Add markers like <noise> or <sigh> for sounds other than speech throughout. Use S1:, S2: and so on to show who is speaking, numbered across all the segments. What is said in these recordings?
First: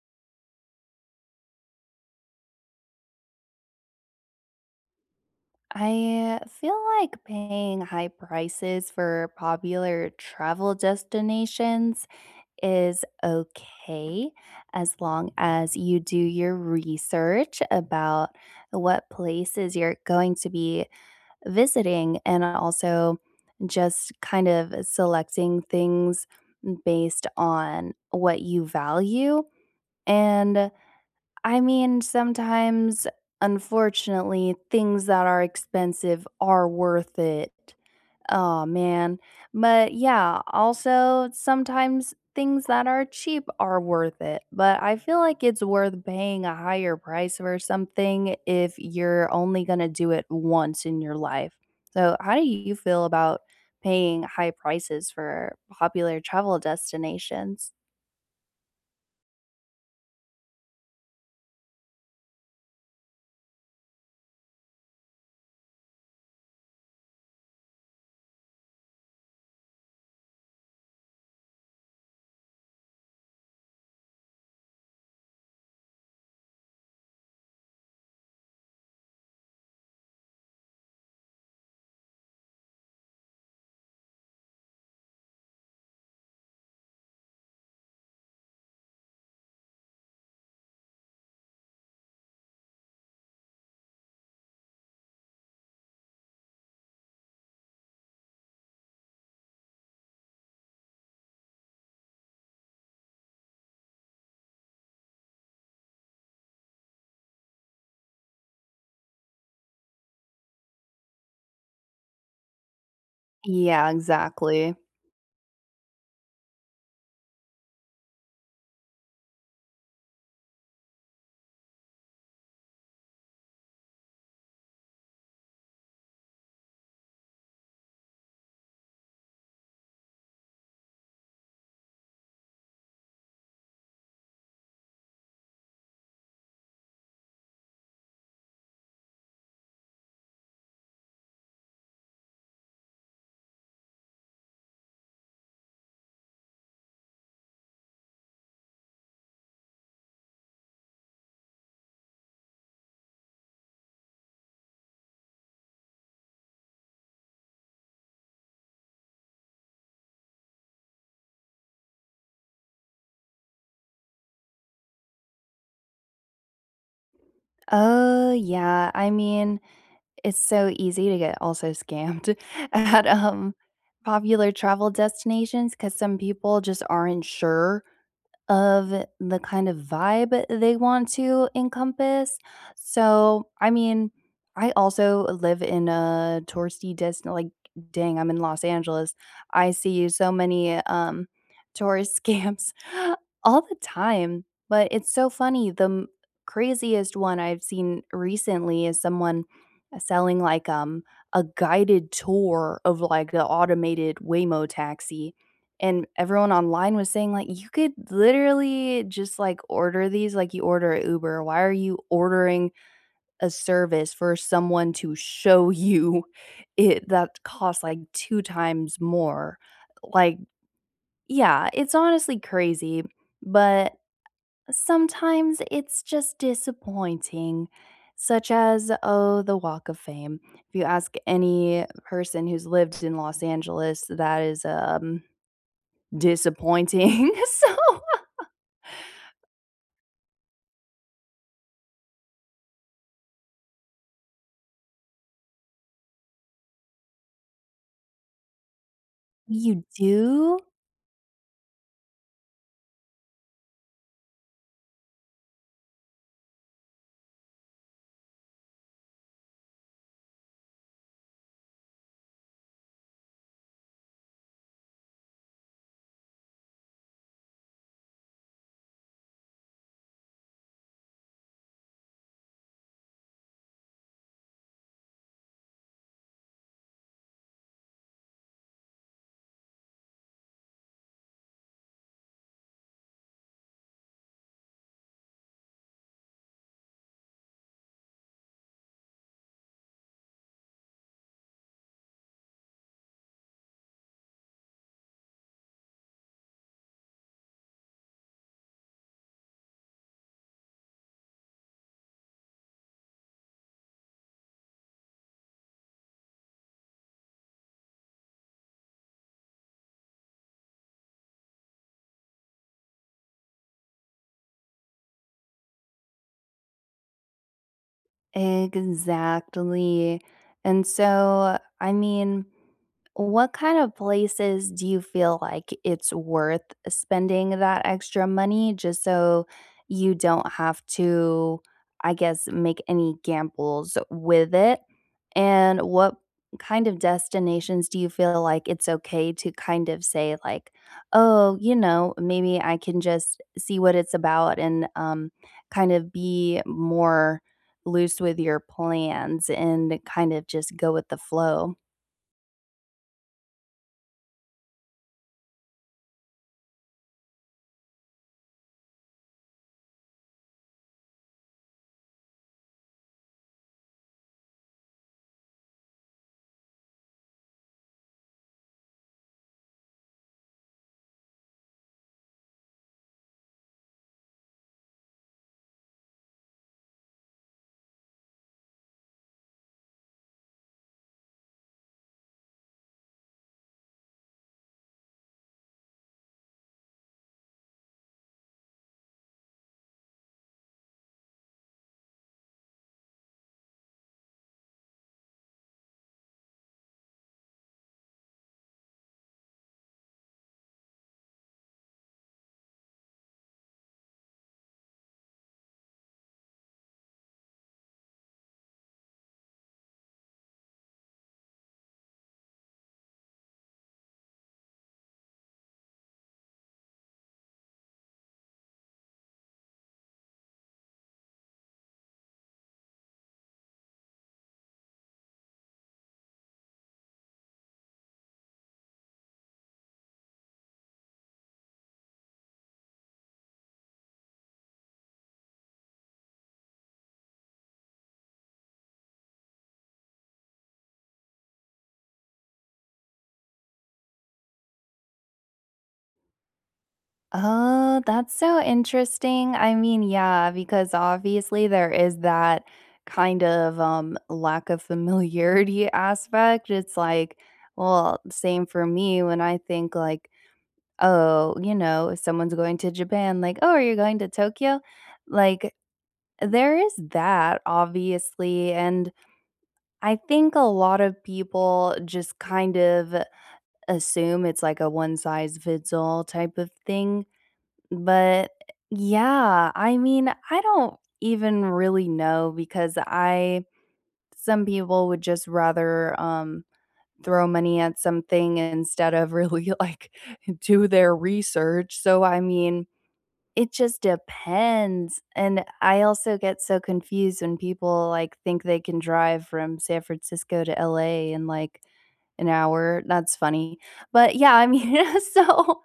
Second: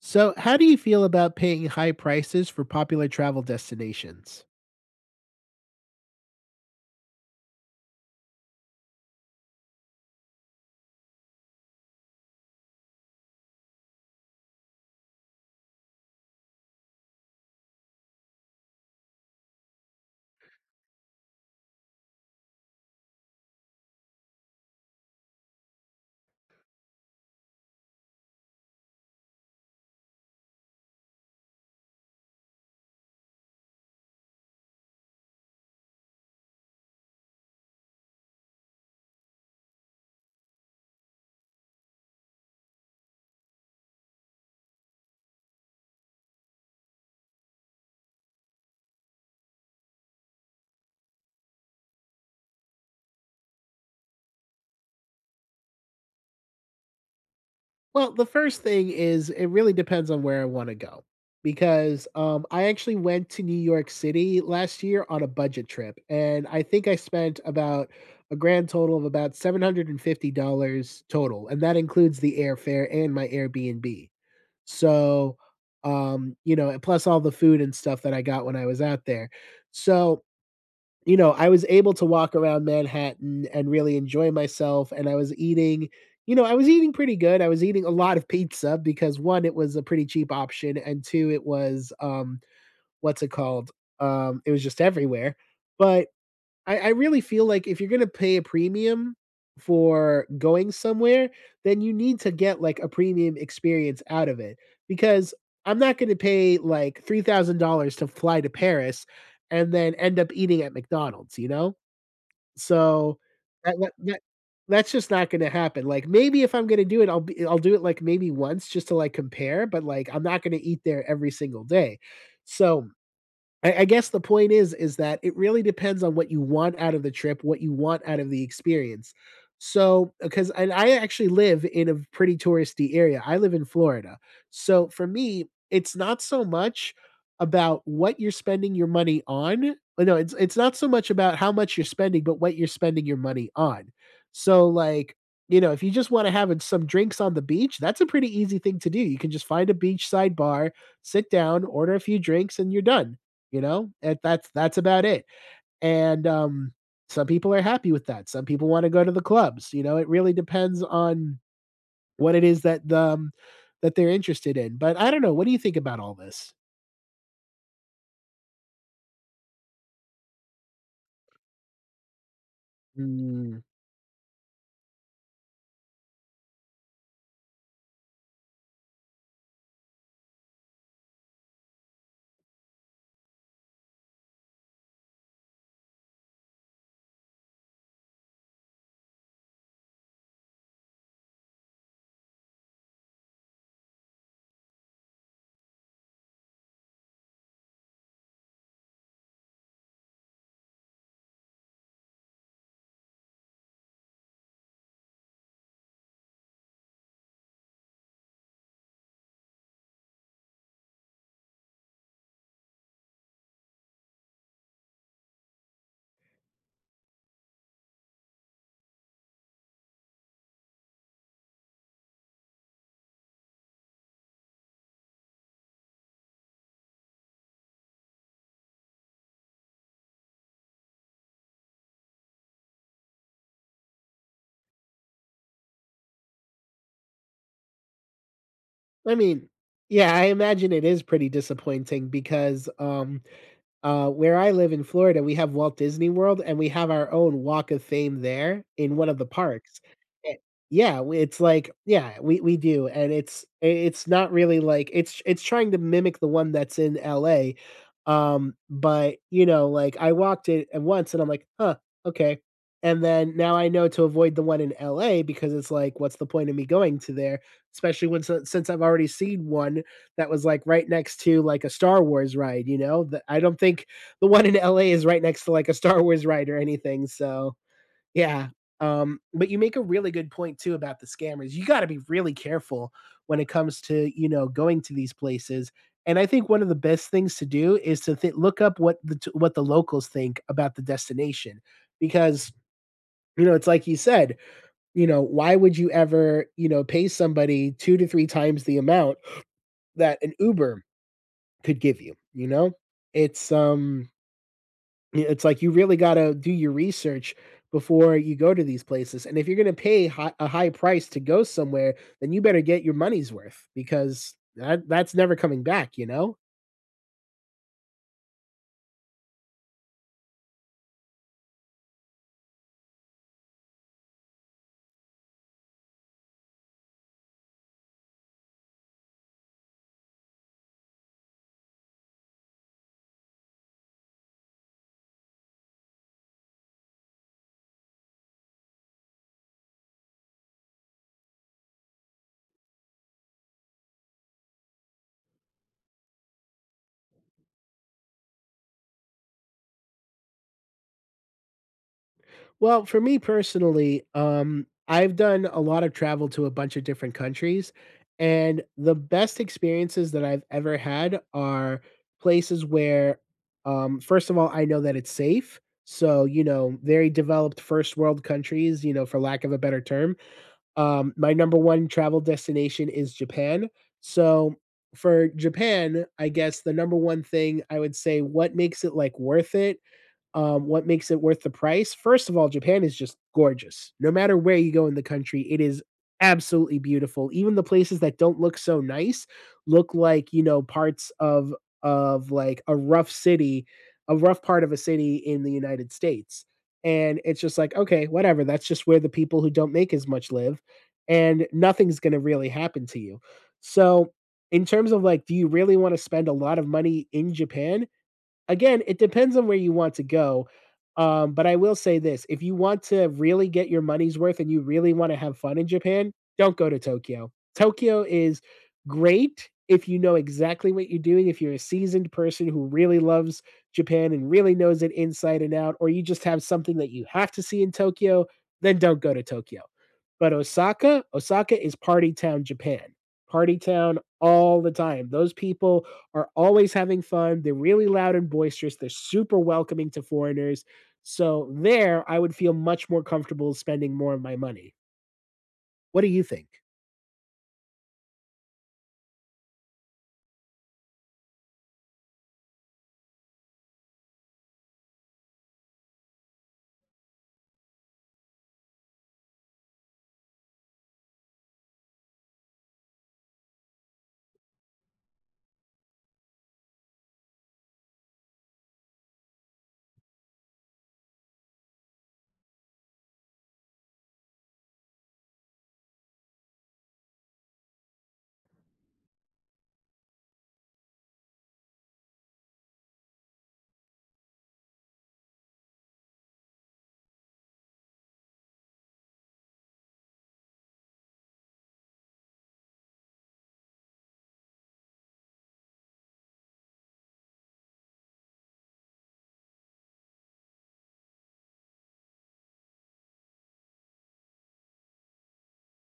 S1: So, how do you feel about paying high prices for popular travel destinations?
S2: I feel like paying high prices for popular travel destinations is okay as long as you do your research about what places you're going to be visiting, and also just kind of selecting things based on what you value. And sometimes, unfortunately, things that are expensive are worth it. Oh man. But yeah, also sometimes things that are cheap are worth it. But I feel like it's worth paying a higher price for something if you're only going to do it once in your life. So, how do you feel about paying high prices for popular travel destinations?
S1: Well, the first thing is it really depends on where I want to go because I actually went to New York City last year on a budget trip, and I think I spent about a grand total of about $750 total, and that includes the airfare and my Airbnb. So, plus all the food and stuff that I got when I was out there. So, you know, I was able to walk around Manhattan and really enjoy myself, and I was I was eating pretty good. I was eating a lot of pizza because, 1, it was a pretty cheap option, and 2, it was, what's it called? It was just everywhere, but I really feel like if you're gonna pay a premium for going somewhere, then you need to get like a premium experience out of it. Because I'm not gonna pay like $3,000 to fly to Paris and then end up eating at McDonald's, you know? So that,
S2: Yeah,
S1: that, that
S2: exactly.
S1: that's just not gonna happen. Like maybe if I'm gonna do it, I'll do it like maybe once just to like compare, but like I'm not gonna eat there every single day. So I guess the point is that it really depends on what you want out of the trip, what you want out of the experience. So, because and I actually live in a pretty touristy area. I live in Florida. So for me, it's not so much about what you're spending your money on. No, it's not so much about how much you're spending, but what you're spending your money on. So like, you know, if you just want to have some drinks on the beach, that's a pretty easy thing to do. You can just find a beachside bar, sit down, order a few drinks, and you're done. And that's about it. And Some people are happy with that. Some people want to go to the clubs. You know, it really depends on what it is that the that they're interested in. But I don't know, what do you think about all this?
S2: Oh, yeah. I mean, it's so easy to get also scammed <laughs> at,
S1: Mm,
S2: popular travel destinations because some people just aren't sure of the kind of vibe they want to encompass. So, I mean, I also live in a touristy destin like, dang, I'm in Los Angeles. I see so many tourist scams <laughs> all the time, but it's so funny. The craziest one I've seen recently is someone selling like a guided tour of like the automated Waymo taxi, and everyone online was saying, like, "You could literally just, like, order these like you order a Uber. Why are you ordering a service for someone to show you <laughs> it that costs, like, 2 times more?" Like, yeah, it's honestly crazy, but sometimes it's just disappointing, such as, oh, the Walk of Fame. If you ask any person who's lived in Los Angeles, that is, disappointing, <laughs> so
S1: I mean, yeah, I imagine it is pretty disappointing because where I live in Florida, we have Walt Disney World, and we have our own Walk of Fame there in one of the parks.
S2: You
S1: Eh
S2: do?
S1: yeah, we it's like, yeah, we do, and it's not really like it's trying to mimic the one that's in LA, but, you know, like, I walked it and once, and I'm like, "Huh, okay," and then now I know to avoid the one in LA because it's like, what's the point of me going to there, especially when si since I've already seen one that was like right next to like a Star Wars ride, you know? I don't think the one in LA is right next to like a Star Wars ride or anything. So, yeah. But you make a really good point too about the scammers. You got to be really careful when it comes to, you know, going to these places. And I think one of the best things to do is to look up what what the locals think about the destination because you know, it's like you said, you know, why would you ever, you know, pay somebody 2 to 3 times the amount that an Uber could give you, you know? It's um it's like you really got to do your research before you go to these places. And if you're going to pay a high price to go somewhere, then you better get your money's worth because that's never coming back, you know?
S2: Exactly. And so, I mean, what kind of places do you feel like it's worth spending that extra money just so you don't have to, I guess, make any gambles with it? And what kind of destinations do you feel like it's okay to kind of say, like, oh, you know, maybe I can just see what it's about, and kind of be more loose with your plans and kind of just go with the flow.
S1: Well, for me personally, I've done a lot of travel to a bunch of different countries, and the best experiences that I've ever had are places where, first of all, I know that it's safe. So, you know, very developed first world countries, you know, for lack of a better term. My number one travel destination is Japan. So, for Japan, I guess the number one thing I would say what makes it like worth it, what makes it worth the price? First of all, Japan is just gorgeous. No matter where you go in the country, it is absolutely beautiful. Even the places that don't look so nice look like, you know, parts of like a rough city, a rough part of a city in the United States. And it's just like, okay, whatever. That's just where the people who don't make as much live, and nothing's going to really happen to you. So, in terms of like, do you really want to spend a lot of money in Japan? Again, it depends on where you want to go. But I will say this, if you want to really get your money's worth and you really wanna have fun in Japan, don't go to Tokyo. Tokyo is great if you know exactly what you're doing, if you're a seasoned person who really loves Japan and really knows it inside and out, or you just have something that you have to see in Tokyo, then don't go to Tokyo. But Osaka, Osaka is party town Japan. Party town all the time. Those people are always having fun. They're really loud and boisterous. They're super welcoming to foreigners. So there, I would feel much more comfortable spending more of my money. What do you think?
S2: Oh, that's so interesting. I mean, yeah, because obviously there is that kind of lack of familiarity <laughs> aspect. It's like, well, same for me when I think like, oh, you know, if someone's going to Japan, like, oh, are you going to Tokyo? Like there is that obviously, and I think a lot of people just kind of assume it's like a one size fits all type of thing. But yeah, I mean, I don't even really know because I some people would just rather throw money at something instead of really <laughs> like do their research. So I mean, it just depends, and I also get so confused when people, like, think they can drive from San Francisco to LA in, like, an hour. That's funny, but yeah, I mean, <laughs> so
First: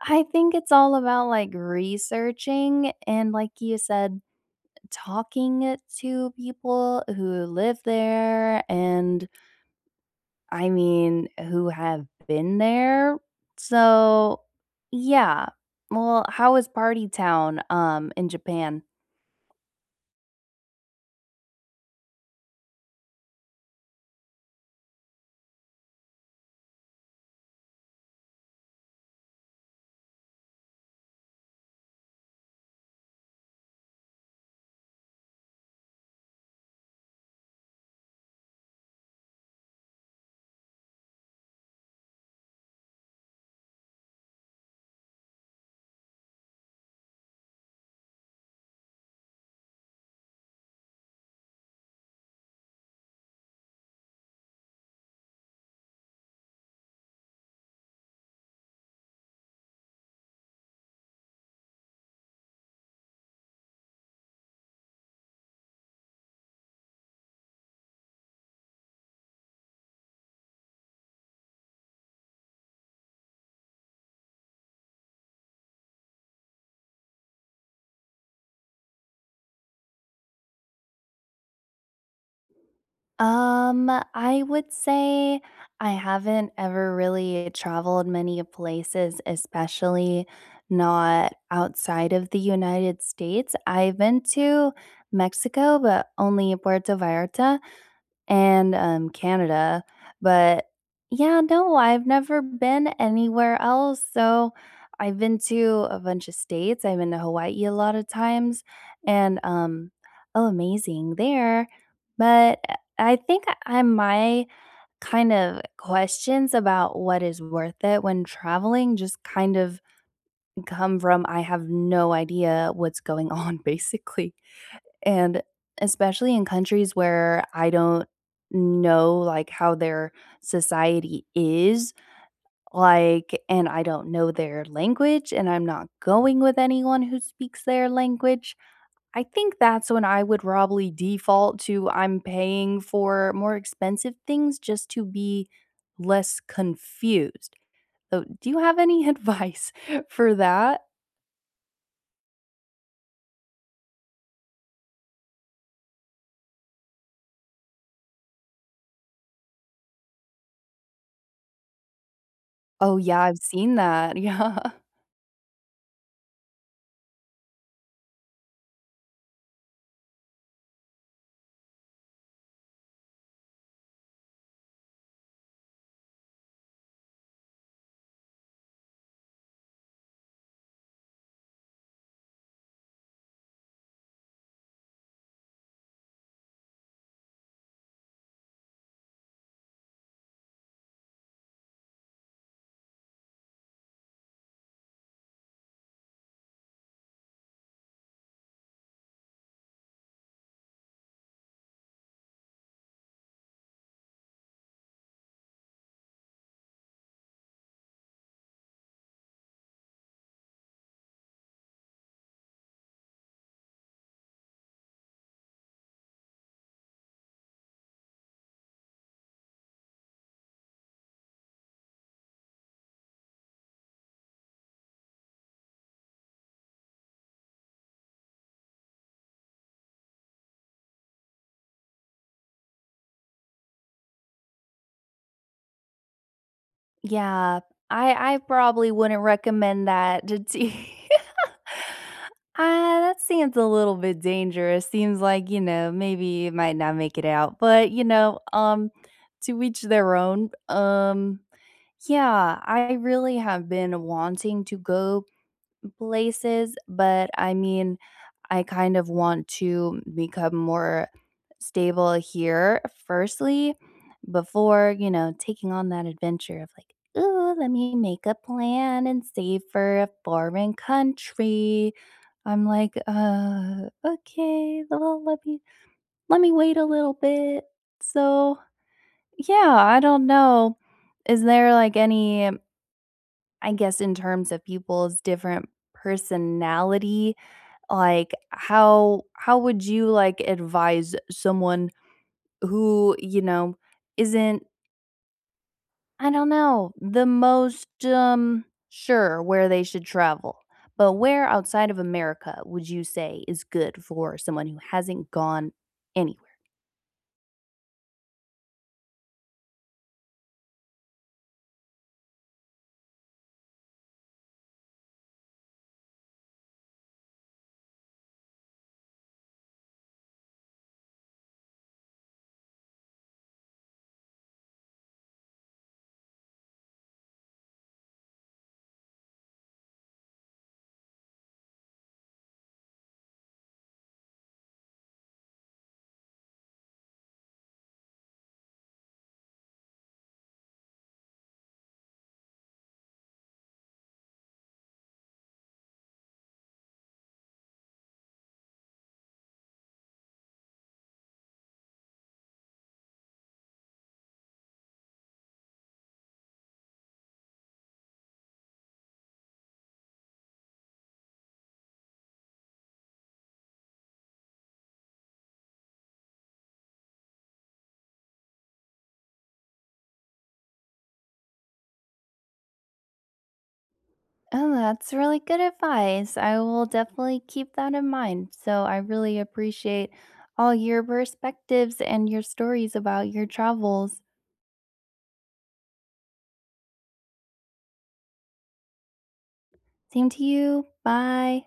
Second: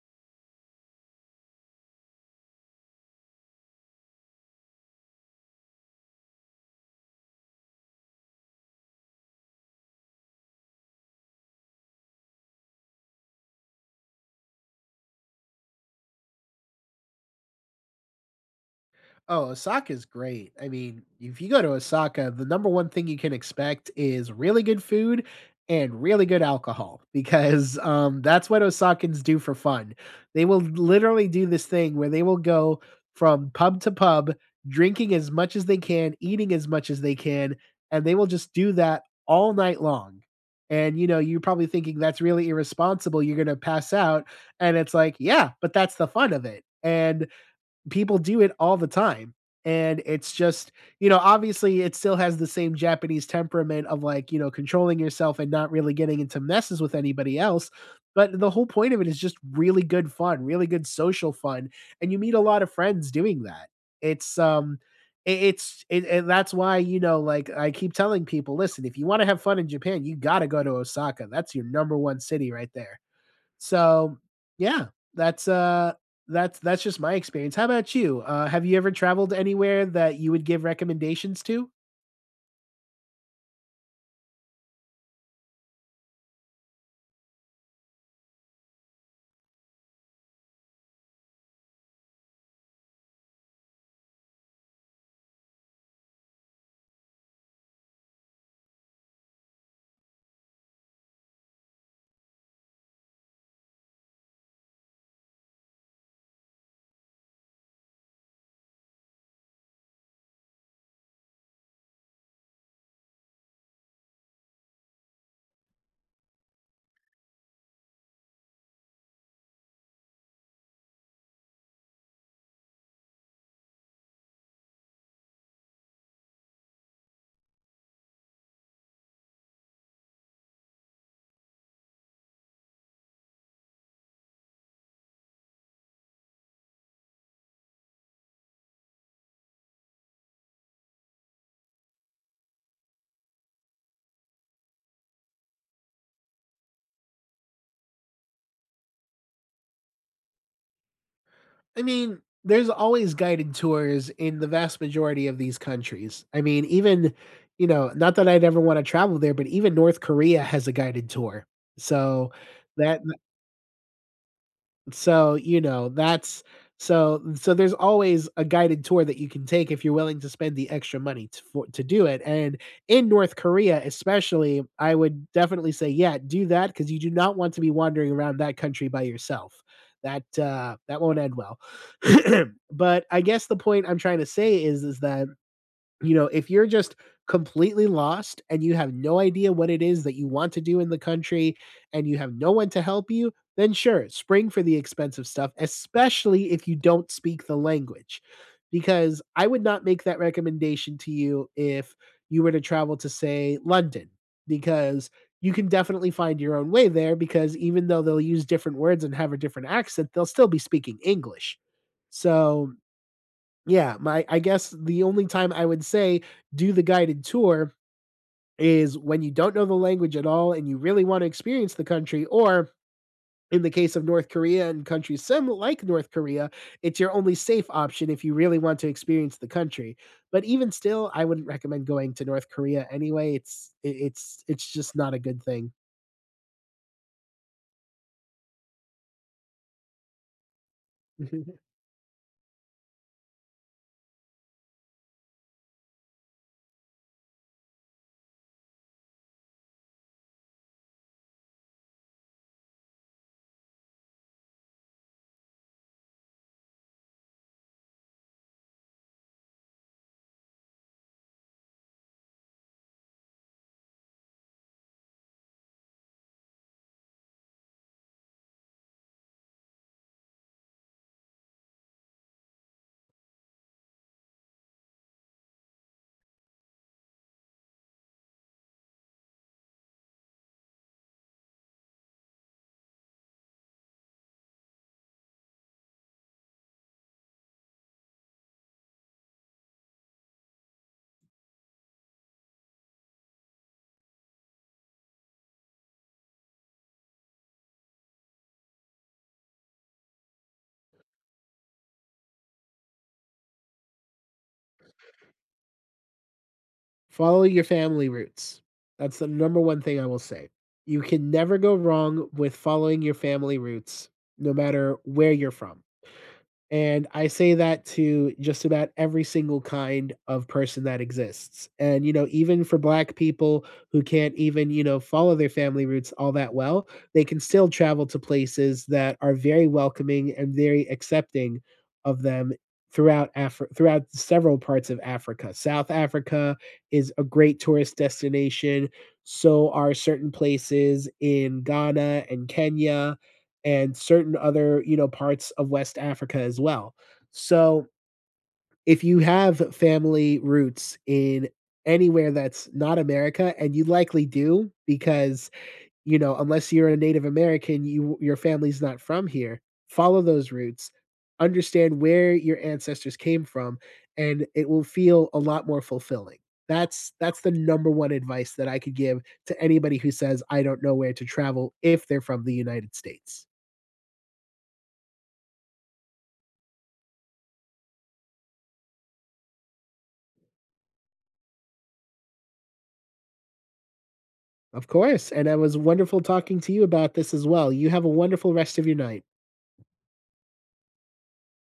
S2: I think it's all about, like, researching and, like you said, talking to people who live there, and I mean, who have been there. So, yeah. Well, how is Party Town in Japan?
S1: Oh, Osaka's great. I mean, if you go to Osaka, the number one thing you can expect is really good food and really good alcohol <laughs> because that's what Osakans do for fun. They will literally do this thing where they will go from pub to pub, drinking as much as they can, eating as much as they can, and they will just do that all night long. And you know, you're probably thinking that's really irresponsible. You're going to pass out. And it's like, yeah, but that's the fun of it. And people do it all the time, and it's just, you know, obviously it still has the same Japanese temperament of, like, you know, controlling yourself and not really getting into messes with anybody else. But the whole point of it is just really good fun, really good social fun, and you meet a lot of friends doing that. it's um and that's why, you know, like, I keep telling people, listen, if you want to have fun in Japan you got to go to Osaka. That's your number one city right there. So, yeah, that's uh that's just my experience. How about you? Have you ever traveled anywhere that you would give recommendations to?
S2: I would say I haven't ever really traveled many places, especially not outside of the United States. I've been to Mexico, but only Puerto Vallarta and, Canada, but yeah, no, I've never been anywhere else, so I've been to a bunch of states, I've been to Hawaii a lot of times, and, oh, amazing there, but I think I my kind of questions about what is worth it when traveling just kind of come from I have no idea what's going on, <laughs> basically. And especially in countries where I don't know like how their society is, like, and I don't know their language and I'm not going with anyone who speaks their language, I think that's when I would probably default to I'm paying for more expensive things just to be less confused. So do you have any <laughs> advice for that?
S1: I mean, there's always guided tours in the vast majority of these countries. I mean, even, you know, not that I'd ever want to travel there, but even North Korea has a guided tour. So
S2: Oh
S1: that
S2: yeah, I've seen that. <laughs> Yeah.
S1: So, you know, that's, so there's always a guided tour that you can take if you're willing to spend the extra money to for to do it. And in North Korea especially, I would definitely say, yeah, do that because you do not want to be wandering around that country by yourself. That, that won't end well. <clears throat> But I guess the point I'm trying to say is that, you know, if you're just completely lost and you have no idea what it is that you want to do in the country and you have no one to help you, then sure, spring for the expensive stuff, especially if you don't speak the language. Because I would not make that recommendation to you if you were to travel to, say, London, because you can definitely find your own way there. Because even though they'll use different words and have a different accent, they'll still be speaking English. So yeah, my I guess the only time I would say do the guided tour is when you don't know the language at all and you really want to experience the country, or in the case of North Korea and countries sim like North Korea, it's your only safe option if you really want to experience the country. But even still, I wouldn't recommend going to North Korea anyway. It's just not a good thing.
S2: Yeah, I probably wouldn't recommend that to t <laughs>
S1: <laughs>
S2: Ah, that seems a little bit dangerous. Seems like, you know, maybe you might not make it out, but, you know, to each their own. Yeah, I really have been wanting to go places, but I mean I kind of want to become more stable here, firstly, before, you know, taking on that adventure of like, ooh, let me make a plan and save for a foreign country. I'm like, okay, well, let me wait a little bit. So, yeah, I don't know. Is there like any, I guess, in terms of people's different personality? Like, how would you like advise someone who you know isn't I don't know the most sure where they should travel, but where outside of America would you say is good for someone who hasn't gone anywhere?
S1: Follow your family roots. That's the number one thing I will say. You can never go wrong with following your family roots, no matter where you're from. And I say that to just about every single kind of person that exists. And, you know, even for black people who can't even, you know, follow their family roots all that well, they can still travel to places that are very welcoming and very accepting of them throughout throughout several parts of Africa. South Africa is a great tourist destination. So are certain places in Ghana and Kenya and certain other, you know, parts of West Africa as well. So, if you have family roots in anywhere that's not America, and you likely do because, you know, unless you're a Native American, your family's not from here, follow those roots, understand where your ancestors came from, and it will feel a lot more fulfilling. That's the number one advice that I could give to anybody who says, "I don't know where to travel," if they're from the United States.
S2: Oh, that's really good advice. I will definitely keep that in mind. So I really appreciate all your perspectives and your stories about your travels.
S1: Of course, and it was wonderful talking to you about this as well. You have a wonderful rest of your night.
S2: Same to you. Bye.